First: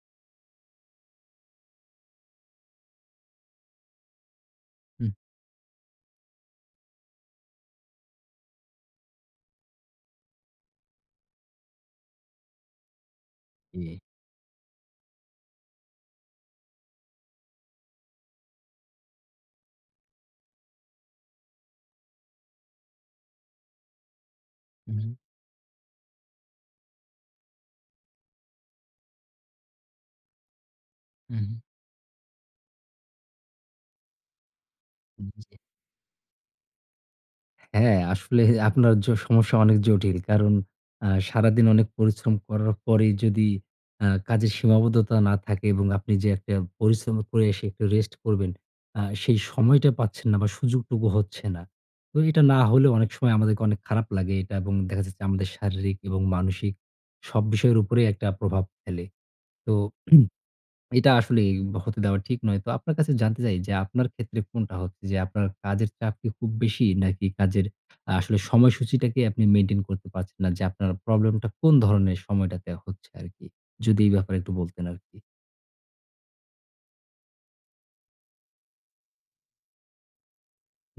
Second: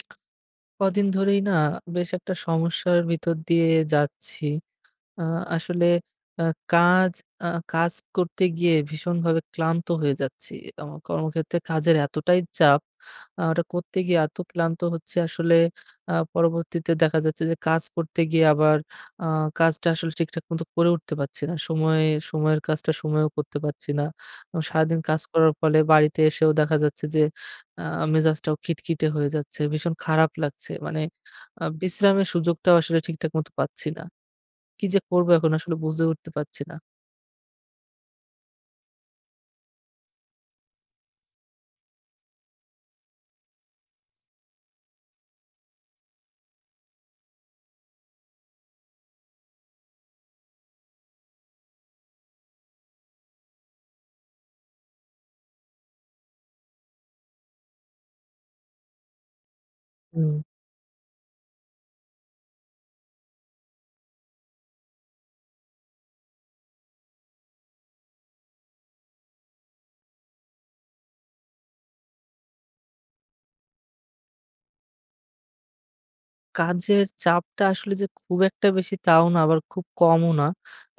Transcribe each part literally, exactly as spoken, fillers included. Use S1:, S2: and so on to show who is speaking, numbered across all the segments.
S1: কদিন ধরেই না বেশ একটা সমস্যার ভিতর দিয়ে যাচ্ছি।
S2: হু।
S1: আ আসলে আ কাজ আ কাজ করতে গিয়ে ভীষণভাবে ক্লান্ত হয়ে যাচ্ছি। আমার কর্মক্ষেত্রে কাজের এতটাই চাপ আ ওটা
S2: ইয়ে
S1: করতে গিয়ে এত ক্লান্ত হচ্ছি আসলে আ পরবর্তীতে দেখা যাচ্ছে যে কাজ করতে গিয়ে আবার আ কাজটা আসলে ঠিকঠাক মতো করে উঠতে পাচ্ছি না। সময়ে সময়ের কাজটা সময়েও করতে পাচ্ছি না। আ
S2: হু,
S1: সারাদিন
S2: হু।
S1: কাজ করার ফলে বাড়িতে এসেও দেখা যাচ্ছে যে আ মেজাজটাও খিটখিটে হয়ে যাচ্ছে। ভীষণ খারাপ লাগছে। মানে
S2: হু, হু।
S1: আ বিশ্রামের সুযোগটাও আসলে ঠিকঠাক মত পাচ্ছি না। কি যে
S2: উ
S1: করব এখন
S2: বুঝতে
S1: আসলে বুজে উঠতে পাচ্ছি না।
S2: হ্যাঁ, আসলে আপনার জ সমস্যা অনেক জটিল। কারণ আ সারাদিন অনেক পরিশ্রম করার পরেই যদি আ কাজের সীমাবদ্ধতা না থাকে এবং আপনি যে একটা পরিশ্রম করে এসে একটু রেস্ট করবেন, আ সেই সময়টা পাচ্ছেন না বা সুযোগটুকু হচ্ছে না। তো এটা না হলেও অনেক সময় আমাদেরকে অনেক খারাপ লাগে এটা এবং দেখা যাচ্ছে আমাদের শারীরিক এবং মানসিক সব বিষয়ের উপরেই একটা প্রভাব ফেলে। তো
S1: হুম।
S2: এটা আসলেই হতে দেওয়া ঠিক নয়। তো আপনার কাছে জানতে চাই যে আপনার ক্ষেত্রে কোনটা হচ্ছে যে, আপনার কাজের চাপ কি খুব বেশি? নাকি কাজের আসলে সময়সূচিটাকে আপনি মেইনটেইন করতে পারছেন না যে আপনার প্রবলেমটা কোন ধরনের সময়টাতে হচ্ছে আরকি? যদি এই ব্যাপারে একটু বলতেন আরকি।
S1: কাজের চাপটা আসলে যে খুব একটা বেশি, তাও না, আবার খুব কমও না।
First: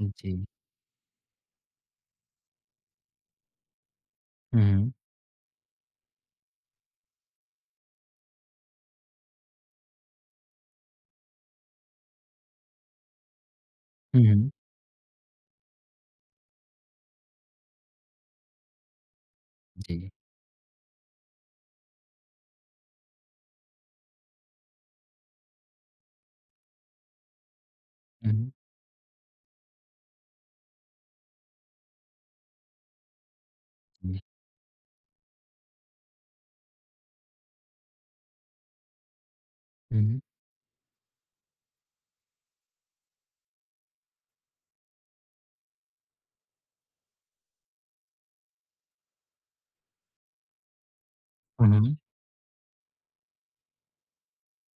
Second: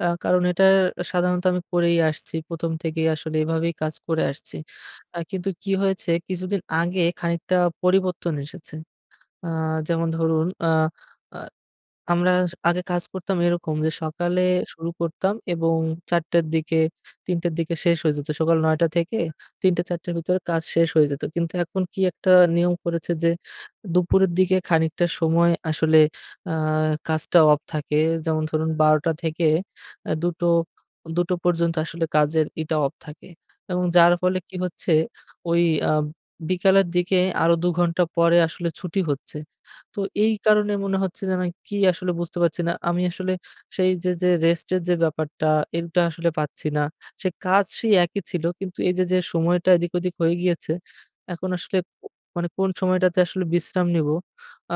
S2: উম জ্বী।
S1: কারণ, এটা সাধারণত আমি করেই আসছি। প্রথম থেকেই আসলে এভাবেই কাজ করে আসছি।
S2: হুম।
S1: আ কিন্তু কি হয়েছে কিছুদিন আগে, খানিকটা পরিবর্তন এসেছে। আ যেমন ধরুন আ আ আমরা আগে কাজ করতাম এরকম যে,
S2: হু,
S1: সকালে
S2: হুম।
S1: শুরু করতাম এবং চার টার দিকে তিন টার দিকে শেষ হয়ে যেত। সকাল নয় টা থেকে তিন টে চার
S2: জ্বী।
S1: টের ভেতরে কাজ শেষ হয়ে যেত। কিন্তু এখন কি একটা নিয়ম করেছে যে, দুপুরের দিকে খানিকটা সময় আসলে আ কাজটা অফ থাকে। যেমন
S2: হুম।
S1: ধরুন, বার টা থেকে এ দু টো, দু টো পর্যন্ত আসলে কাজের ইটা অফ থাকে। এবং যার
S2: জ্বী।
S1: ফলে কি হচ্ছে ওই আ বিকালের দিকে আরো দু ঘন্টা পরে আসলে ছুটি হচ্ছে। তো,
S2: হুম।
S1: এই কারণে মনে হচ্ছে যেন কি আসলে বুঝতে পারছি না। আমি আসলে সেই যে, যে রেস্ট এর যে ব্যাপারটা, এইটা আসলে পাচ্ছি না। সে কাজ সেই একই ছিল। কিন্তু এই যে, যে সময়টা এদিক ওদিক হয়ে গিয়েছে, এখন
S2: হু,
S1: আসলে
S2: হুম।
S1: মানে কোন সময়টাতে আসলে বিশ্রাম নিব,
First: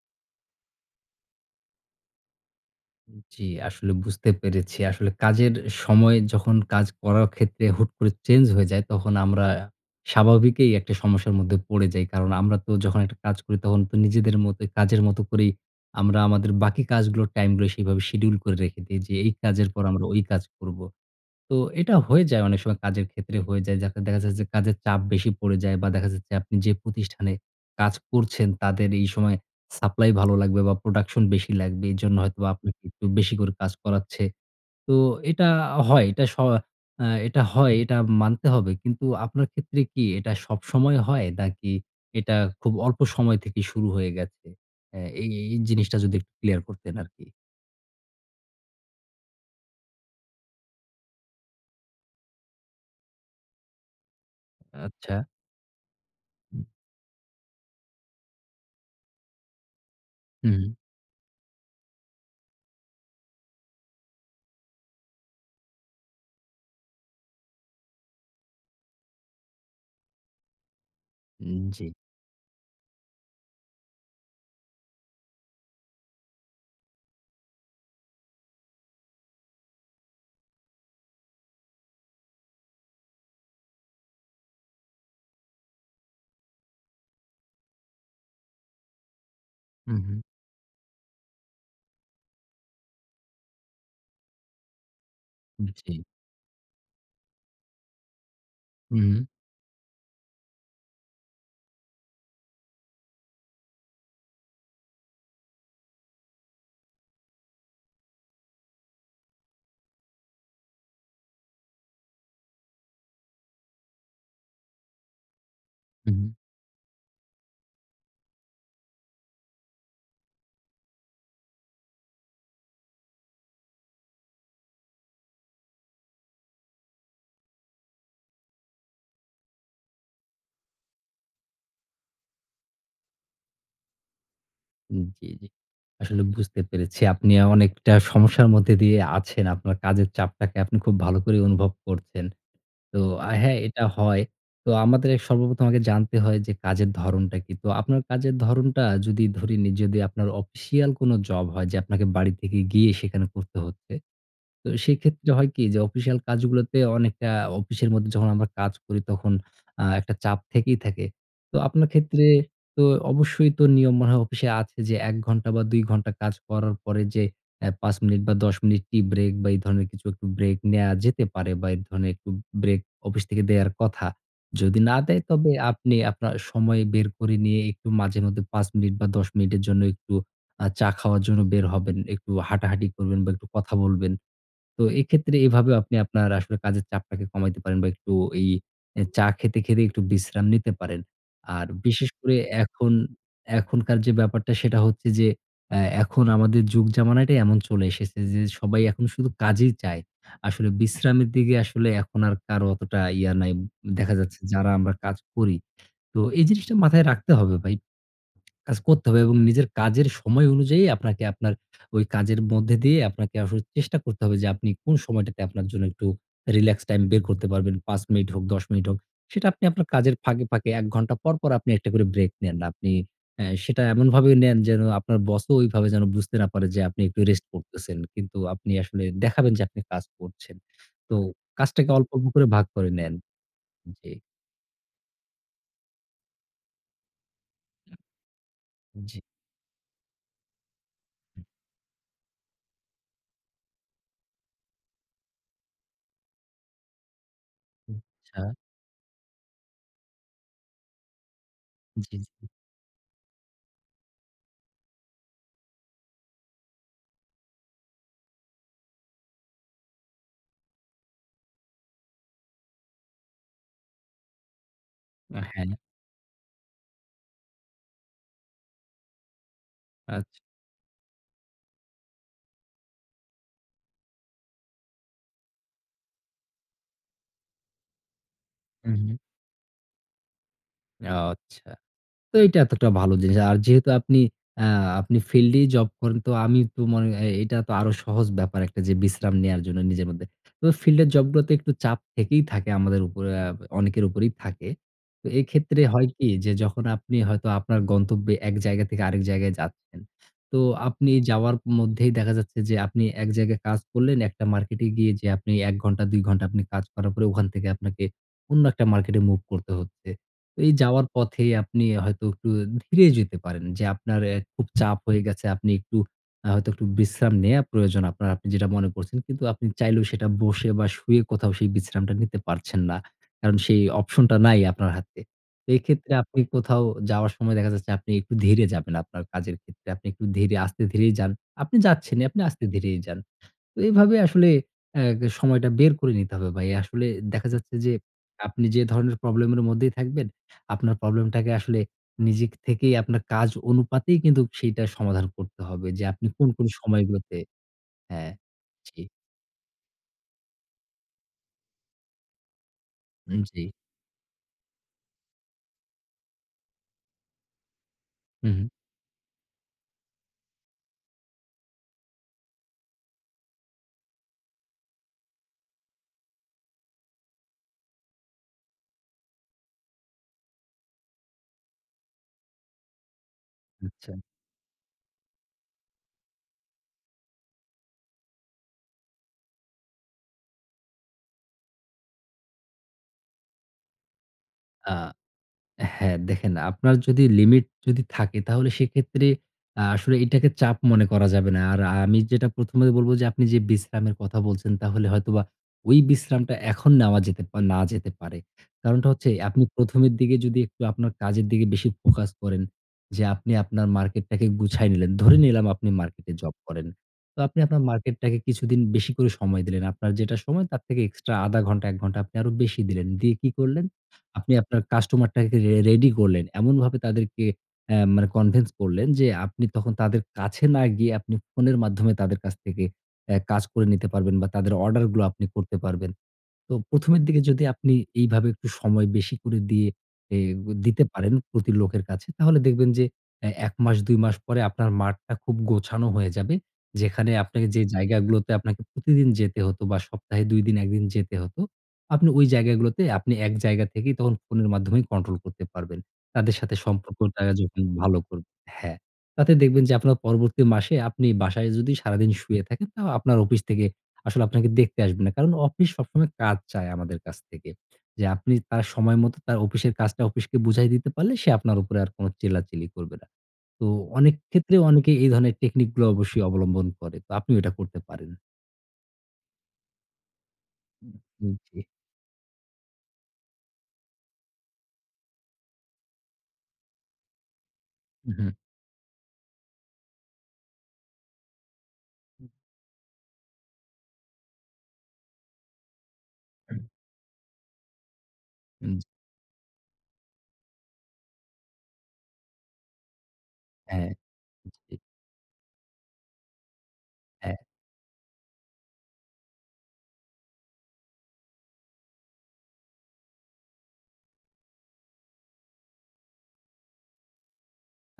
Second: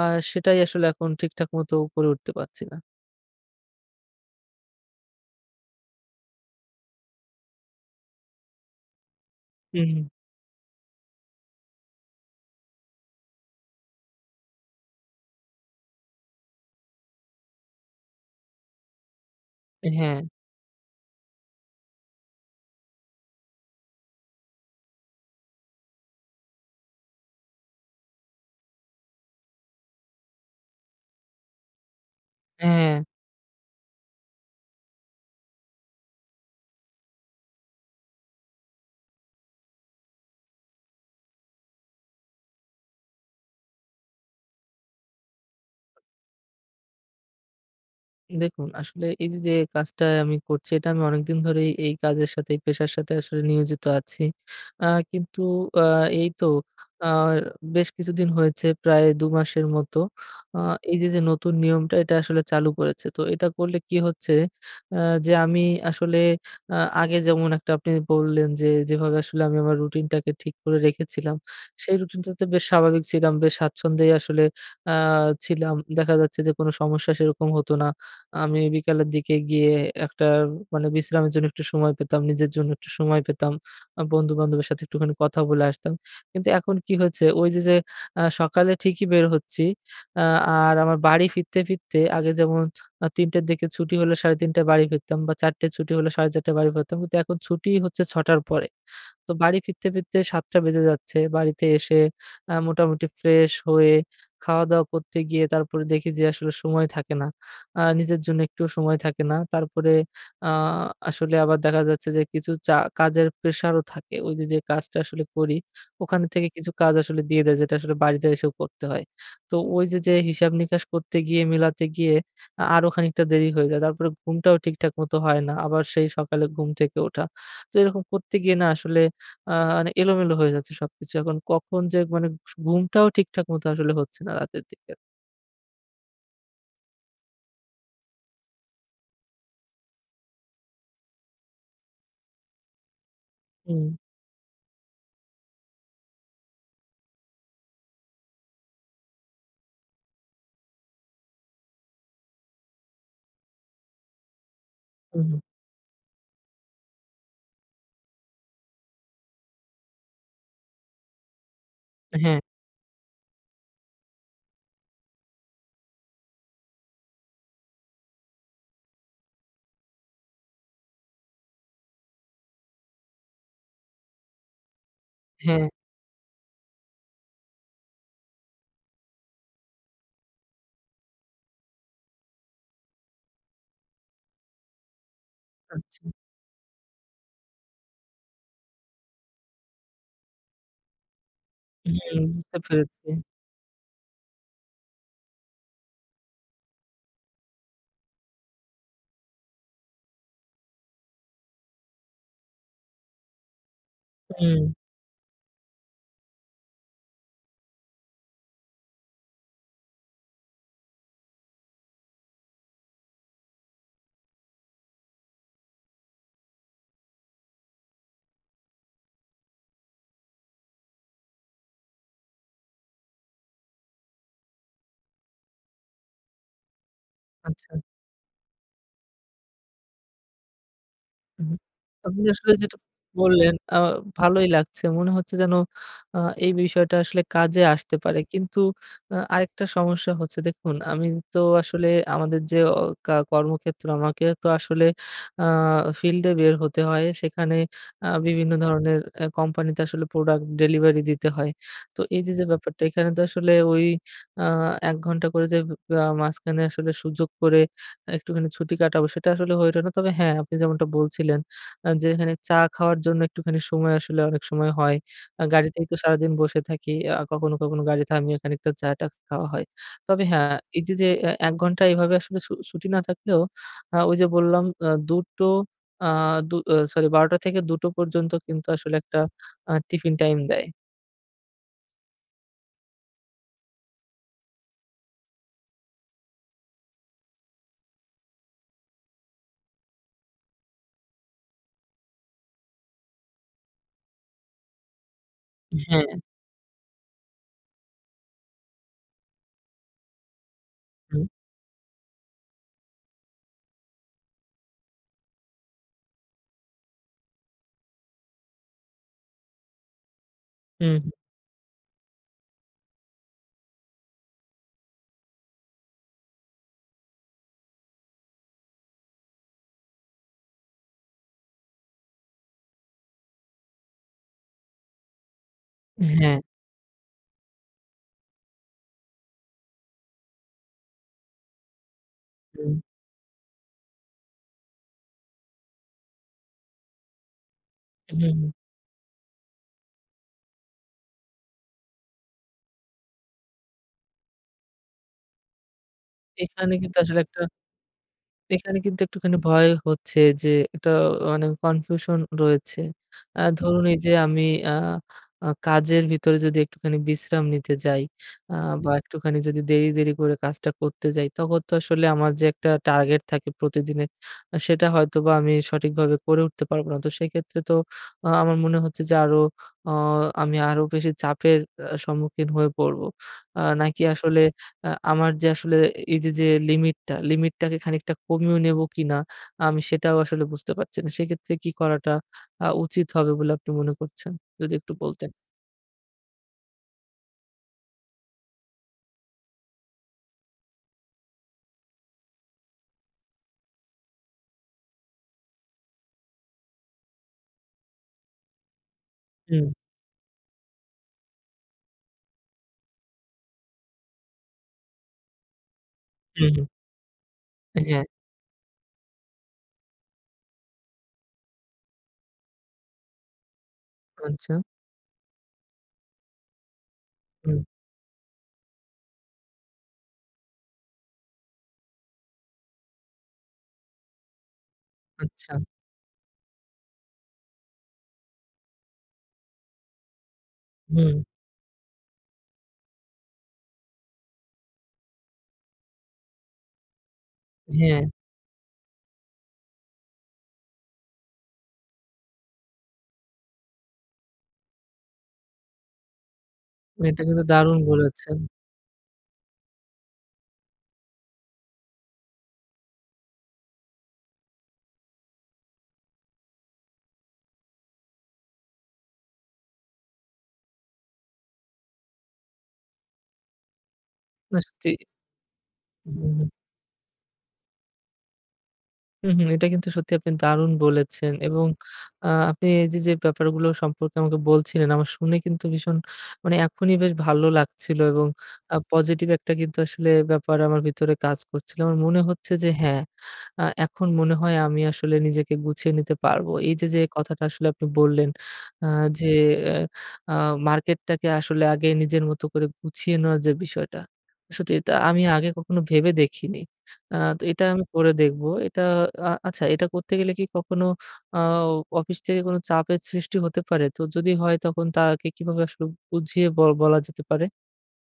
S1: আর সেটাই আসলে এখন ঠিকঠাক মতো করে উঠতে পাচ্ছি না।
S2: উম জি, আসলে বুঝতে পেরেছি। আসলে কাজের সময় যখন কাজ করার ক্ষেত্রে হুট করে চেঞ্জ হয়ে যায় তখন আমরা
S1: হুম।
S2: স্বাভাবিকই একটা সমস্যার মধ্যে পড়ে যাই। কারণ আমরা তো যখন একটা কাজ করি তখন তো নিজেদের মতোই কাজের মতো করেই আমরা আমাদের বাকি কাজগুলো, টাইমগুলো সেভাবে শিডিউল করে রেখে দেই যে এই কাজের পর
S1: এ
S2: আমরা
S1: হ্যাঁ।
S2: ওই কাজ করবো। তো এটা হয়ে যায় অনেক সময়। কাজের ক্ষেত্রে হয়ে যায়। যাতে দেখা যাচ্ছে যে কাজের চাপ বেশি পড়ে যায় বা দেখা যাচ্ছে আপনি যে প্রতিষ্ঠানে কাজ করছেন তাদের এই সময় সাপ্লাই ভালো লাগবে বা প্রোডাকশন বেশি লাগবে। এজন্য হয়তোবা
S1: এ
S2: আপনাকে
S1: হ্যাঁ।
S2: একটু বেশি করে কাজ করাচ্ছে। তো এটা আ হয়। এটা স আ এটা হয়। এটা মানতে হবে। কিন্তু আপনার ক্ষেত্রে কি এটা সবসময় হয় নাকি এটা খুব অল্প সময় থেকেই শুরু হয়ে গেছে? এ এই এই জিনিসটা যদি একটু ক্লিয়ার করতেন আরকি।
S1: দেখুন, আসলে এই যে যে কাজটা আমি করছি এটা আমি অনেকদিন ধরেই এই কাজের সাথে, এই পেশার সাথে আসলে নিয়োজিত আছি। আ
S2: আচ্ছা।
S1: কিন্তু আ এই তো
S2: উ।
S1: আ বেশ কিছুদিন হয়েছে প্রায় দু মাসের মত। আ
S2: হুম।
S1: এই যে যে নতুন নিয়মটা এটা আসলে চালু করেছে। তো এটা করলে কি হচ্ছে? আ যে আমি আসলে আ আগে যেমন একটা আপনি বললেন যে, যেভাবে আসলে আমি আমার রুটিনটাকে ঠিক করে রেখেছিলাম
S2: উম জি।
S1: সেই রুটিনটাতে বেশ স্বাভাবিক ছিলাম। বেশ স্বাচ্ছন্দ্যেই আসলে আ ছিলাম। দেখা যাচ্ছে যে কোন সমস্যা সেরকম হতো না। আমি বিকালের দিকে গিয়ে একটা মানে বিশ্রামের জন্য একটু সময় পেতাম। নিজের জন্য একটু সময় পেতাম। আ বন্ধু-বান্ধবের সাথে একটুখানি কথা বলে আসতাম। কিন্তু এখন কি হয়েছে ওই যে যে আ সকালে ঠিকই বের হচ্ছি।
S2: হুম, হুম।
S1: আ আর আমার বাড়ি ফিরতে, ফিরতে আগে যেমন আ তিনটা র দিকে ছুটি হলে সাড়ে তিনটায় বাড়ি ফিরতাম বা চারটে
S2: উম
S1: ছুটি
S2: জি।
S1: হলে সাড়ে চারটা য় বাড়ি ফিরতাম। কিন্তু এখন ছুটিই হচ্ছে ছটা র পরে।
S2: হুম।
S1: তো বাড়ি ফিরতে ফিরতে সাতটা বেজে যাচ্ছে। বাড়িতে এসে আ মোটামুটি ফ্রেশ হয়ে খাওয়া-দাওয়া করতে গিয়ে তারপরে দেখি যে আসলে সময় থাকে না। আ নিজের জন্য একটুও সময় থাকে না। তারপরে আ আসলে আবার দেখা যাচ্ছে যে কিছু চা কাজের প্রেশারও থাকে। ওই যে যে কাজটা আসলে করি,
S2: হুম।
S1: ওখান থেকে কিছু কাজ আসলে দিয়ে দেয় যেটা আসলে বাড়িতে এসেও করতে হয়। তো ওই যে যে হিসাব নিকাশ করতে গিয়ে মেলাতে গিয়ে আ আরো খানিকটা দেরি হয়ে যায়। তারপরে ঘুমটাও ঠিকঠাক মত হয় না। আবার সেই সকালে ঘুম থেকে ওঠা। তো এরকম করতে গিয়ে না আসলে আ নে এলোমেলো হয়ে যাচ্ছে সবকিছু। এখন কখন যে মানে সু ঘুমটাও ঠিকঠাক মতো আসলে হচ্ছে না রাতের দিকে।
S2: উম জি, জি। আসলে বুঝতে পেরেছি। আপনি অনেকটা সমস্যার মধ্যে দিয়ে আছেন। আপনার কাজের চাপটাকে আপনি খুব ভালো করে অনুভব করছেন। তো আ হ্যাঁ, এটা
S1: হুম।
S2: হয়। তো আমাদের সর্বপ্রথম আগে জানতে হয় যে কাজের ধরণটা কী। তো আপনার কাজের ধরণটা যদি ধরে নিই যদি আপনার অফিশিয়াল কোন জব হয় যে আপনাকে বাড়ি থেকে গিয়ে সেখানে করতে হচ্ছে। তো
S1: হু,
S2: সেক্ষেত্রে
S1: হুম।
S2: হয় কি? যে অফিসিয়াল কাজগুলোতে অনেকটা অফিসের মধ্যে যখন আমরা কাজ করি তখন আ একটা চাপ থেকেই থাকে। তো আপনার ক্ষেত্রে
S1: হ্যাঁ।
S2: তো অবশ্যই তো নিয়ম মনে হয় অফিসে আছে যে এক ঘন্টা বা দুই ঘন্টা কাজ করার পরে যে এ পাঁচ মিনিট বা দশ মিনিট টি-ব্রেক বা এই ধরনের কিছু একটা ব্রেক নেয়া যেতে পারে বা এই ধরনের একটু ব্রেক অফিস থেকে দেয়ার কথা। যদি না দেয় তবে
S1: হ্যাঁ।
S2: আপনি আপনার সময় বের করে নিয়ে একটু মাঝে মধ্যে পাঁচ মিনিট বা দশ মিনিটের জন্য একটু আ চা খাওয়ার জন্য বের হবেন। একটু হাঁটাহাঁটি করবেন বা একটু কথা বলবেন। তো এক্ষেত্রে এভাবেও আপনি
S1: আচ্ছা।
S2: আপনার আসলে কাজের চাপটাকে কমাইতে পারেন বা একটু এই আ চা খেতে, খেতে একটু বিশ্রাম নিতে পারেন। আর বিশেষ
S1: হুম,
S2: করে
S1: বুঝতে
S2: এখন
S1: পেরেছি।
S2: এখনকার যে ব্যাপারটা সেটা হচ্ছে যে এ এখন আমাদের যুগ-জামানাটাই এমন চলে এসেছে যে সবাই এখন শুধু কাজেই চায়। আসলে বিশ্রামের দিকে আসলে এখন আর কারো অতটা ইয়ে নাই, দেখা যাচ্ছে
S1: হুম।
S2: যারা আমরা কাজ করি। তো এই জিনিসটা মাথায় রাখতে হবে ভাই। কাজ করতে হবে এবং নিজের কাজের সময় অনুযায়ী আপনাকে আপনার ওই কাজের মধ্যে দিয়ে আপনাকে আসলে চেষ্টা করতে হবে যে আপনি কোন সময়টাতে আপনার জন্য একটু রিল্যাক্স টাইম বের করতে পারবেন। পাঁচ মিনিট হোক, দশ মিনিট হোক। সেটা আপনি আপনার কাজের ফাঁকে, ফাঁকে এক ঘণ্টা পর, পর আপনি একটা করে ব্রেক নেন। আপনি আ সেটা এমনভাবে নেন যেন আপনার বসও ওইভাবে যেন বুঝতে না পারে যে আপনি একটু রেস্ট
S1: আচ্ছা।
S2: করতেছেন। কিন্তু আপনি আসলে দেখাবেন যে আপনি কাজ করছেন। তো
S1: উম
S2: কাজটাকে অল্প,
S1: আপনি
S2: অল্প করে
S1: আসলে
S2: ভাগ
S1: যেটা
S2: করে নেন।
S1: বললেন আ
S2: জি।
S1: ভালোই লাগছে। মনে হচ্ছে যেন আ এই বিষয়টা আসলে কাজে আসতে পারে। কিন্তু আ
S2: জি।
S1: আরেকটা সমস্যা হচ্ছে। দেখুন, আমি তো
S2: হু।
S1: আসলে আমাদের যে ও কা কর্মক্ষেত্র, আমাকে তো আসলে আ ফিল্ডে বের হতে হয়। সেখানে আ
S2: আচ্ছা।
S1: বিভিন্ন ধরনের এ কোম্পানিতে আসলে প্রোডাক্ট ডেলিভারি দিতে হয়। তো
S2: জি,
S1: এই
S2: জি।
S1: যে যে ব্যাপারটা, এখানে তো আসলে ওই আ এক ঘণ্টা করে যে আ মাঝখানে আসলে সুযোগ করে একটুখানি ছুটি কাটাবো সেটা আসলে হয়ে উঠে না। তবে হ্যাঁ, আপনি যেমনটা বলছিলেন আ যে এখানে চা খাওয়ার জন্য একটুখানি সময় আসলে অনেক সময় হয়।
S2: আ
S1: আ
S2: হ্যাঁ।
S1: গাড়িতেই তো সারাদিন বসে থাকি। আ কখনো, কখনো গাড়ি থামিয়ে খানিকটা চাটা খাওয়া হয়। তবে
S2: আচ্ছ
S1: হ্যাঁ, এই যে যে এক ঘণ্টা এভাবে আসলে ছু ছুটি না থাকলেও আ ওই যে বললাম আ দু টো আ দু সরি বারোটা থেকে দুটো পর্যন্ত কিন্তু আসলে
S2: হুম,
S1: একটা
S2: হুম।
S1: আ টিফিন টাইম দেয়।
S2: অ আচ্ছা। তো এইটা এতোটা ভালো জিনিস। আর যেহেতু আপনি আ আপনি ফিল্ডেই জব করেন তো আমি তো মনে এ এটা তো আরো সহজ ব্যাপার একটা যে বিশ্রাম নেয়ার জন্য নিজের মধ্যে। তো ফিল্ডের জবগুলোতে একটু চাপ থেকেই থাকে আমাদের উপরে অ্যা অনেকের উপরেই থাকে। তো এক্ষেত্রে হয়
S1: হ্যাঁ।
S2: কি? যে যখন আপনি হয়তো আপনার গন্তব্যে এক জায়গা থেকে আরেক জায়গায় যাচ্ছেন, তো আপনি
S1: হু।
S2: যাওয়ার মধ্যেই দেখা যাচ্ছে যে আপনি এক জায়গায় কাজ করলেন একটা মার্কেটে গিয়ে যে আপনি এক ঘণ্টা, দুই ঘণ্টা কাজ করার পরে ওখান থেকে আপনাকে অন্য একটা মার্কেটে মুভ করতে হচ্ছে। এই
S1: হুম,
S2: যাওয়ার
S1: হু।
S2: পথেই আপনি হয়তো একটু ধীরে যেতে পারেন যে আপনার এ খুব চাপ হয়ে গেছে, আপনি একটু আ হয়তো একটু বিশ্রাম নেয়া প্রয়োজন আপনার, আপনি যেটা মনে করছেন কিন্তু আপনি চাইলেও সেটা বসে বা শুয়ে কোথাও সেই বিশ্রামটা নিতে পারছেন না। কারণ সেই অপশনটা নাই আপনার হাতে। তো এক্ষেত্রে
S1: হ্যাঁ।
S2: আপনি কোথাও যাওয়ার সময় দেখা যাচ্ছে আপনি একটু ধীরে যাবেন আপনার কাজের ক্ষেত্রে, আপনি একটু ধীরে আস্তে-ধীরেই যান। আপনি যাচ্ছেনিই আপনি
S1: হুম।
S2: আস্তে-ধীরেই যান। তো এভাবে আসলে অ্যাগ সময়টা বের করে নিতে হবে ভাই। আসলে দেখা যাচ্ছে যে
S1: হুম, হু।
S2: আপনি যে ধরনের প্রবলেমের মধ্যেই থাকবেন, আপনার প্রবলেমটাকে আসলে নিজে থেকেই আপনার কাজ অনুপাতেই কিন্তু সেইটা সমাধান করতে হবে যে আপনি কোন, কোন
S1: এখানে কিন্তু আসলে
S2: সময়গুলোতে
S1: একটা
S2: হ্যাঁ,
S1: এখানে কিন্তু
S2: জ্বী।
S1: একটুখানি ভয় হচ্ছে যে একটা অ মানে কনফিউশন রয়েছে।
S2: হুম,
S1: অ্যা
S2: জ্বী।
S1: ধরুন এইযে আমি আ আ কাজের ভিতরে যদি একটুখানি বিশ্রাম নিতে যাই আ
S2: হুম, হু।
S1: বা একটুখানি যদি দেরি, দেরি করে কাজটা করতে যাই তখন তো আসলে আমার যে একটা টার্গেট থাকে প্রতিদিনের, আ সেটা হয়তোবা আমি সঠিকভাবে করে উঠতে পারবোনা। তো সেক্ষেত্রে তো আ আমার মনে হচ্ছে যে আরো অ আমি আরো বেশি চাপের আ সম্মুখীন হয়ে পড়বো। আ নাকি
S2: আচ্ছা।
S1: আসলে আ আমার যে আসলে এ এইযে যে লিমিটটা, লিমিটটাকে খানিকটা কমিও নেবো কিনা? আমি সেটাও আসলে বুঝতে পারছি না। সেক্ষেত্রে কি করাটা আ উচিত হবে বলে আপনি মনে করছেন? যদি একটু
S2: আ
S1: বলতেন।
S2: হ্যাঁ, দেখেন আপনার যদি লিমিট যদি থাকে তাহলে সেক্ষেত্রে আ আসলে এটাকে চাপ মনে করা যাবে না। আর আ আমি যেটা প্রথমে বলবো যে, আপনি যেই বিশ্রামের কথা বলছেন তাহলে হয়তোবা ওই বিশ্রামটা এখন নেওয়া যেতে পা না যেতে পারে। কারণটা হচ্ছে আপনি
S1: উম।
S2: প্রথমের দিকে যদি একটু আপনার কাজের দিকে বেশি ফোকাস করেন যে, আপনি আপনার মার্কেটটাকে গুছায় নিলেন, ধরে নিলাম আপনি মার্কেটে
S1: হুম,
S2: জব
S1: হু।
S2: করেন। তো আপনি আপনার
S1: অ্যা হ্যাঁ।
S2: মার্কেটটাকে কিছুদিন বেশি করে সময় দিলেন, আপনার যেটা সময় তার থেকে এক্সট্রা আধা ঘণ্টা, এক ঘণ্টা আপনি আরো বেশি দিলেন। দিয়ে কি করলেন? আপনি
S1: আচ্ছা।
S2: আপনার কাস্টমারটাকে রে রেডি করলেন। এমনভাবে তাদেরকে
S1: হুম।
S2: অ্যা মানে কনভিন্স করলেন যে আপনি তখন তাদের কাছে না গিয়ে আপনি ফোনের মাধ্যমে তাদের কাছ থেকে অ্যা কাজ করে নিতে পারবেন বা তাদের অর্ডারগুলো আপনি
S1: আচ্ছা।
S2: করতে পারবেন। তো প্রথমের দিকে যদি আপনি এইভাবে একটু সময় বেশি করে দিয়ে এ গ দিতে
S1: হুম।
S2: পারেন প্রতি লোকের কাছে তাহলে দেখবেন যে অ্যা এক মাস, দুই মাস পরে আপনার মাঠটা খুব গোছানো হয়ে যাবে। যেখানে আপনাকে যে
S1: হ্যাঁ।
S2: জায়গাগুলোতে আপনাকে প্রতিদিন যেতে হতো বা সপ্তাহে দুই দিন, এক দিন যেতে হতো। আপনি ওই জায়গাগুলোতে আপনি এক জায়গা থেকেই তখন ফোনের মাধ্যমে কন্ট্রোল করতে পারবেন। তাদের সাথে
S1: না, এটা
S2: সম্পর্কটা
S1: কিন্তু
S2: তারা
S1: দারুণ
S2: যখন ভালো
S1: বলেছেন।
S2: করব হ্যাঁ, তাতে দেখবেন যে আপনার পরবর্তী মাসে আপনি বাসায় যদি সারাদিন শুয়ে থাকেন, তাও আপনার অফিস থেকে আসলে আপনাকে দেখতে আসবে না, কারণ অফিস সবসময় কাজ চায় আমাদের কাছ থেকে। যে আপনি তার সময় মতো তার অপিসের কাজটা অপিস্কে বুঝায় দিতে পারলে সে আপনার উপরে আর কোনো চিল্লাচিলি করবে না। তো অনেক
S1: না,
S2: ক্ষেত্রে
S1: সত্যি।
S2: অনেকে এই ধরনের টেকনিকগুলো
S1: উহু,
S2: অবশ্যই
S1: হু।
S2: অবলম্বন করে। তো আপনি এটা করতে পারেন।
S1: উহু এটা কিন্তু সত্যি আপনি দারুণ
S2: উ
S1: বলেছেন
S2: হু,
S1: এবং
S2: জি।
S1: আ আপনি এই যে যে ব্যাপারগুলো সম্পর্কে আমাকে বলছিলেন আমার শুনে কিন্তু ভীষণ মানে এখনই বেশ ভালো লাগছিলো এবং
S2: উ হু।
S1: আ পজিটিভ একটা কিন্তু আসলে ব্যাপার আমার ভিতরে কাজ করছিলো। আমার মনে
S2: হু।
S1: হচ্ছে যে হ্যাঁ, আ এখন মনে হয় আমি আসলে নিজেকে গুছিয়ে নিতে পারবো। এই যে যে কথাটা আসলে আপনি বললেন আ
S2: হুম। জ
S1: যে আ মার্কেটটাকে আসলে আগে নিজের মতো করে গুছিয়ে নেওয়া যে বিষয়টা।
S2: হ্যাঁ,
S1: সত্যি এটা
S2: জি।
S1: আমি আগে কখনো ভেবে দেখিনি। আ তো
S2: হ্যাঁ।
S1: এটা আমি করে দেখবো। এটা আ আচ্ছা এটা করতে গেলে কি কখনো আ অফিস থেকে কোনো চাপের সৃষ্টি হতে পারে? তো যদি হয় তখন তাকে কিভাবে আসলে বুঝিয়ে বল বলা যেতে পারে?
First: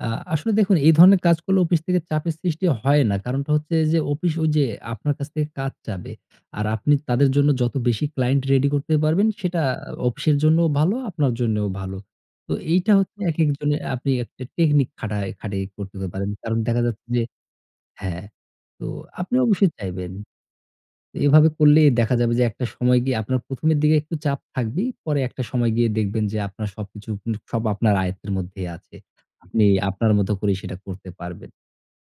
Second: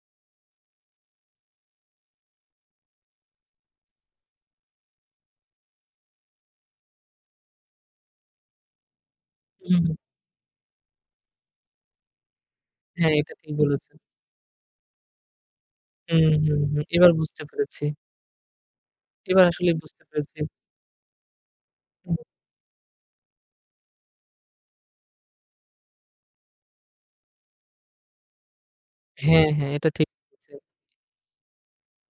S2: আ আসলে দেখুন এই ধরনের কাজ করলে অপিস থেকে চাপের সৃষ্টি হয় না। কারণটা হচ্ছে যে অফিস ওই যে আপনার কাছ থেকে কাজ চাবে আর আপনি তাদের জন্য যতো বেশি ক্লায়েন্ট রেডি করতে পারবেন সেটা
S1: হু,
S2: আ
S1: হুম।
S2: অফিসের জন্যও ভালো, আপনার জন্যও ভালো। তো এইটা
S1: হ্যাঁ,
S2: হচ্ছে
S1: এটা
S2: একেক
S1: ঠিক
S2: জনের
S1: বলেছেন।
S2: আপনি একটা টেকনিক খাটায় খাটাই করতে
S1: হু,
S2: পারেন।
S1: হু,
S2: কারণ
S1: হুম।
S2: দেখা যাচ্ছে
S1: এবার
S2: যে
S1: বুঝতে পেরেছি।
S2: হ্যাঁ, তো আপনি
S1: এবার
S2: অবশ্যই
S1: আসলেই বুঝতে
S2: চাইবেন।
S1: পেরেছি।
S2: এইভাবে করলেই দেখা
S1: হুম।
S2: যাবে যে একটা সময় গিয়ে আপনার প্রথমের দিকে একটু চাপ থাকবেই। পরে একটা সময় গিয়ে দেখবেন যে আপনার সবকিছু স সব আপনার আয়ত্তের মধ্যেই আছে।
S1: হ্যাঁ,
S2: আপনি
S1: হ্যাঁ। এটা ঠিক।
S2: আপনার মতো
S1: জি।
S2: করেই সেটা করতে পারবেন।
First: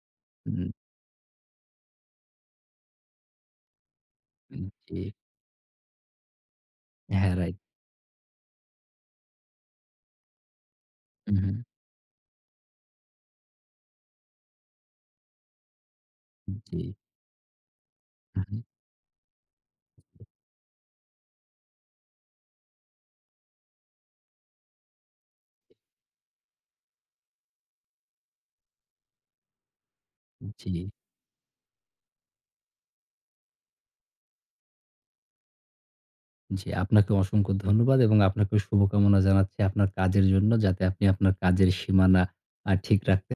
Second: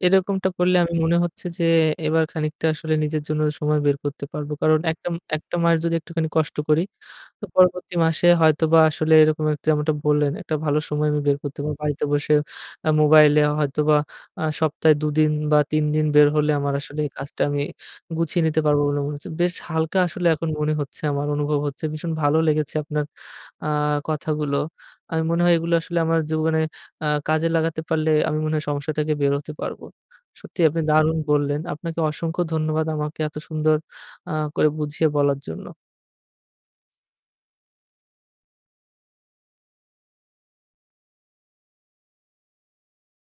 S1: এরকমটা
S2: হু।
S1: করলে আমি মনে হচ্ছে যে এবার খানিকটা আসলে নিজের জন্য সময় বের করতে পারবো।
S2: হু,
S1: কারণ একটা
S2: জি।
S1: একটা মাস যদি একটুখানি কষ্ট করি
S2: হ্যাঁ,
S1: তো
S2: রাইট।
S1: পরবর্তী মাসে হয়তোবা আসলে এরকম একটা যেমনটা বললেন একটা ভালো সময় আমি
S2: হু,
S1: বের করতে
S2: হু।
S1: পারবো। বাড়িতে বসে আ মোবাইলে হয়তোবা আ সপ্তাহে দু দিন বা তিন দিন বের হলে
S2: হু,
S1: আমার
S2: জি।
S1: আসলে এই কাজটা আমি
S2: আ
S1: গুছিয়ে
S2: হু।
S1: নিতে পারবো বলে মনে হচ্ছে। বেশ হালকা আসলে এখন মনে হচ্ছে আমার। অনুভব হচ্ছে। ভীষণ ভালো লেগেছে আপনার আ কথাগুলো। আমি মনে হয় এগুলো আসলে আমার জীবনে আ কাজে লাগাতে পারলে আমি মনে হয় সমস্যা থেকে বের হতে পারবো।
S2: উ
S1: সত্যিই আপনি
S2: জি।
S1: দারুণ বললেন। আপনাকে অসংখ্য ধন্যবাদ আমাকে এত সুন্দর আ করে বুঝিয়ে বলার জন্য।
S2: জি আপনাকেও অসংখ্য ধন্যবাদ এবং আপনাকে শুভকামনা জানাচ্ছি আপনার কাজের জন্য। যাতে আপনি আপনার কাজের সীমানা আ ঠিক রাখতে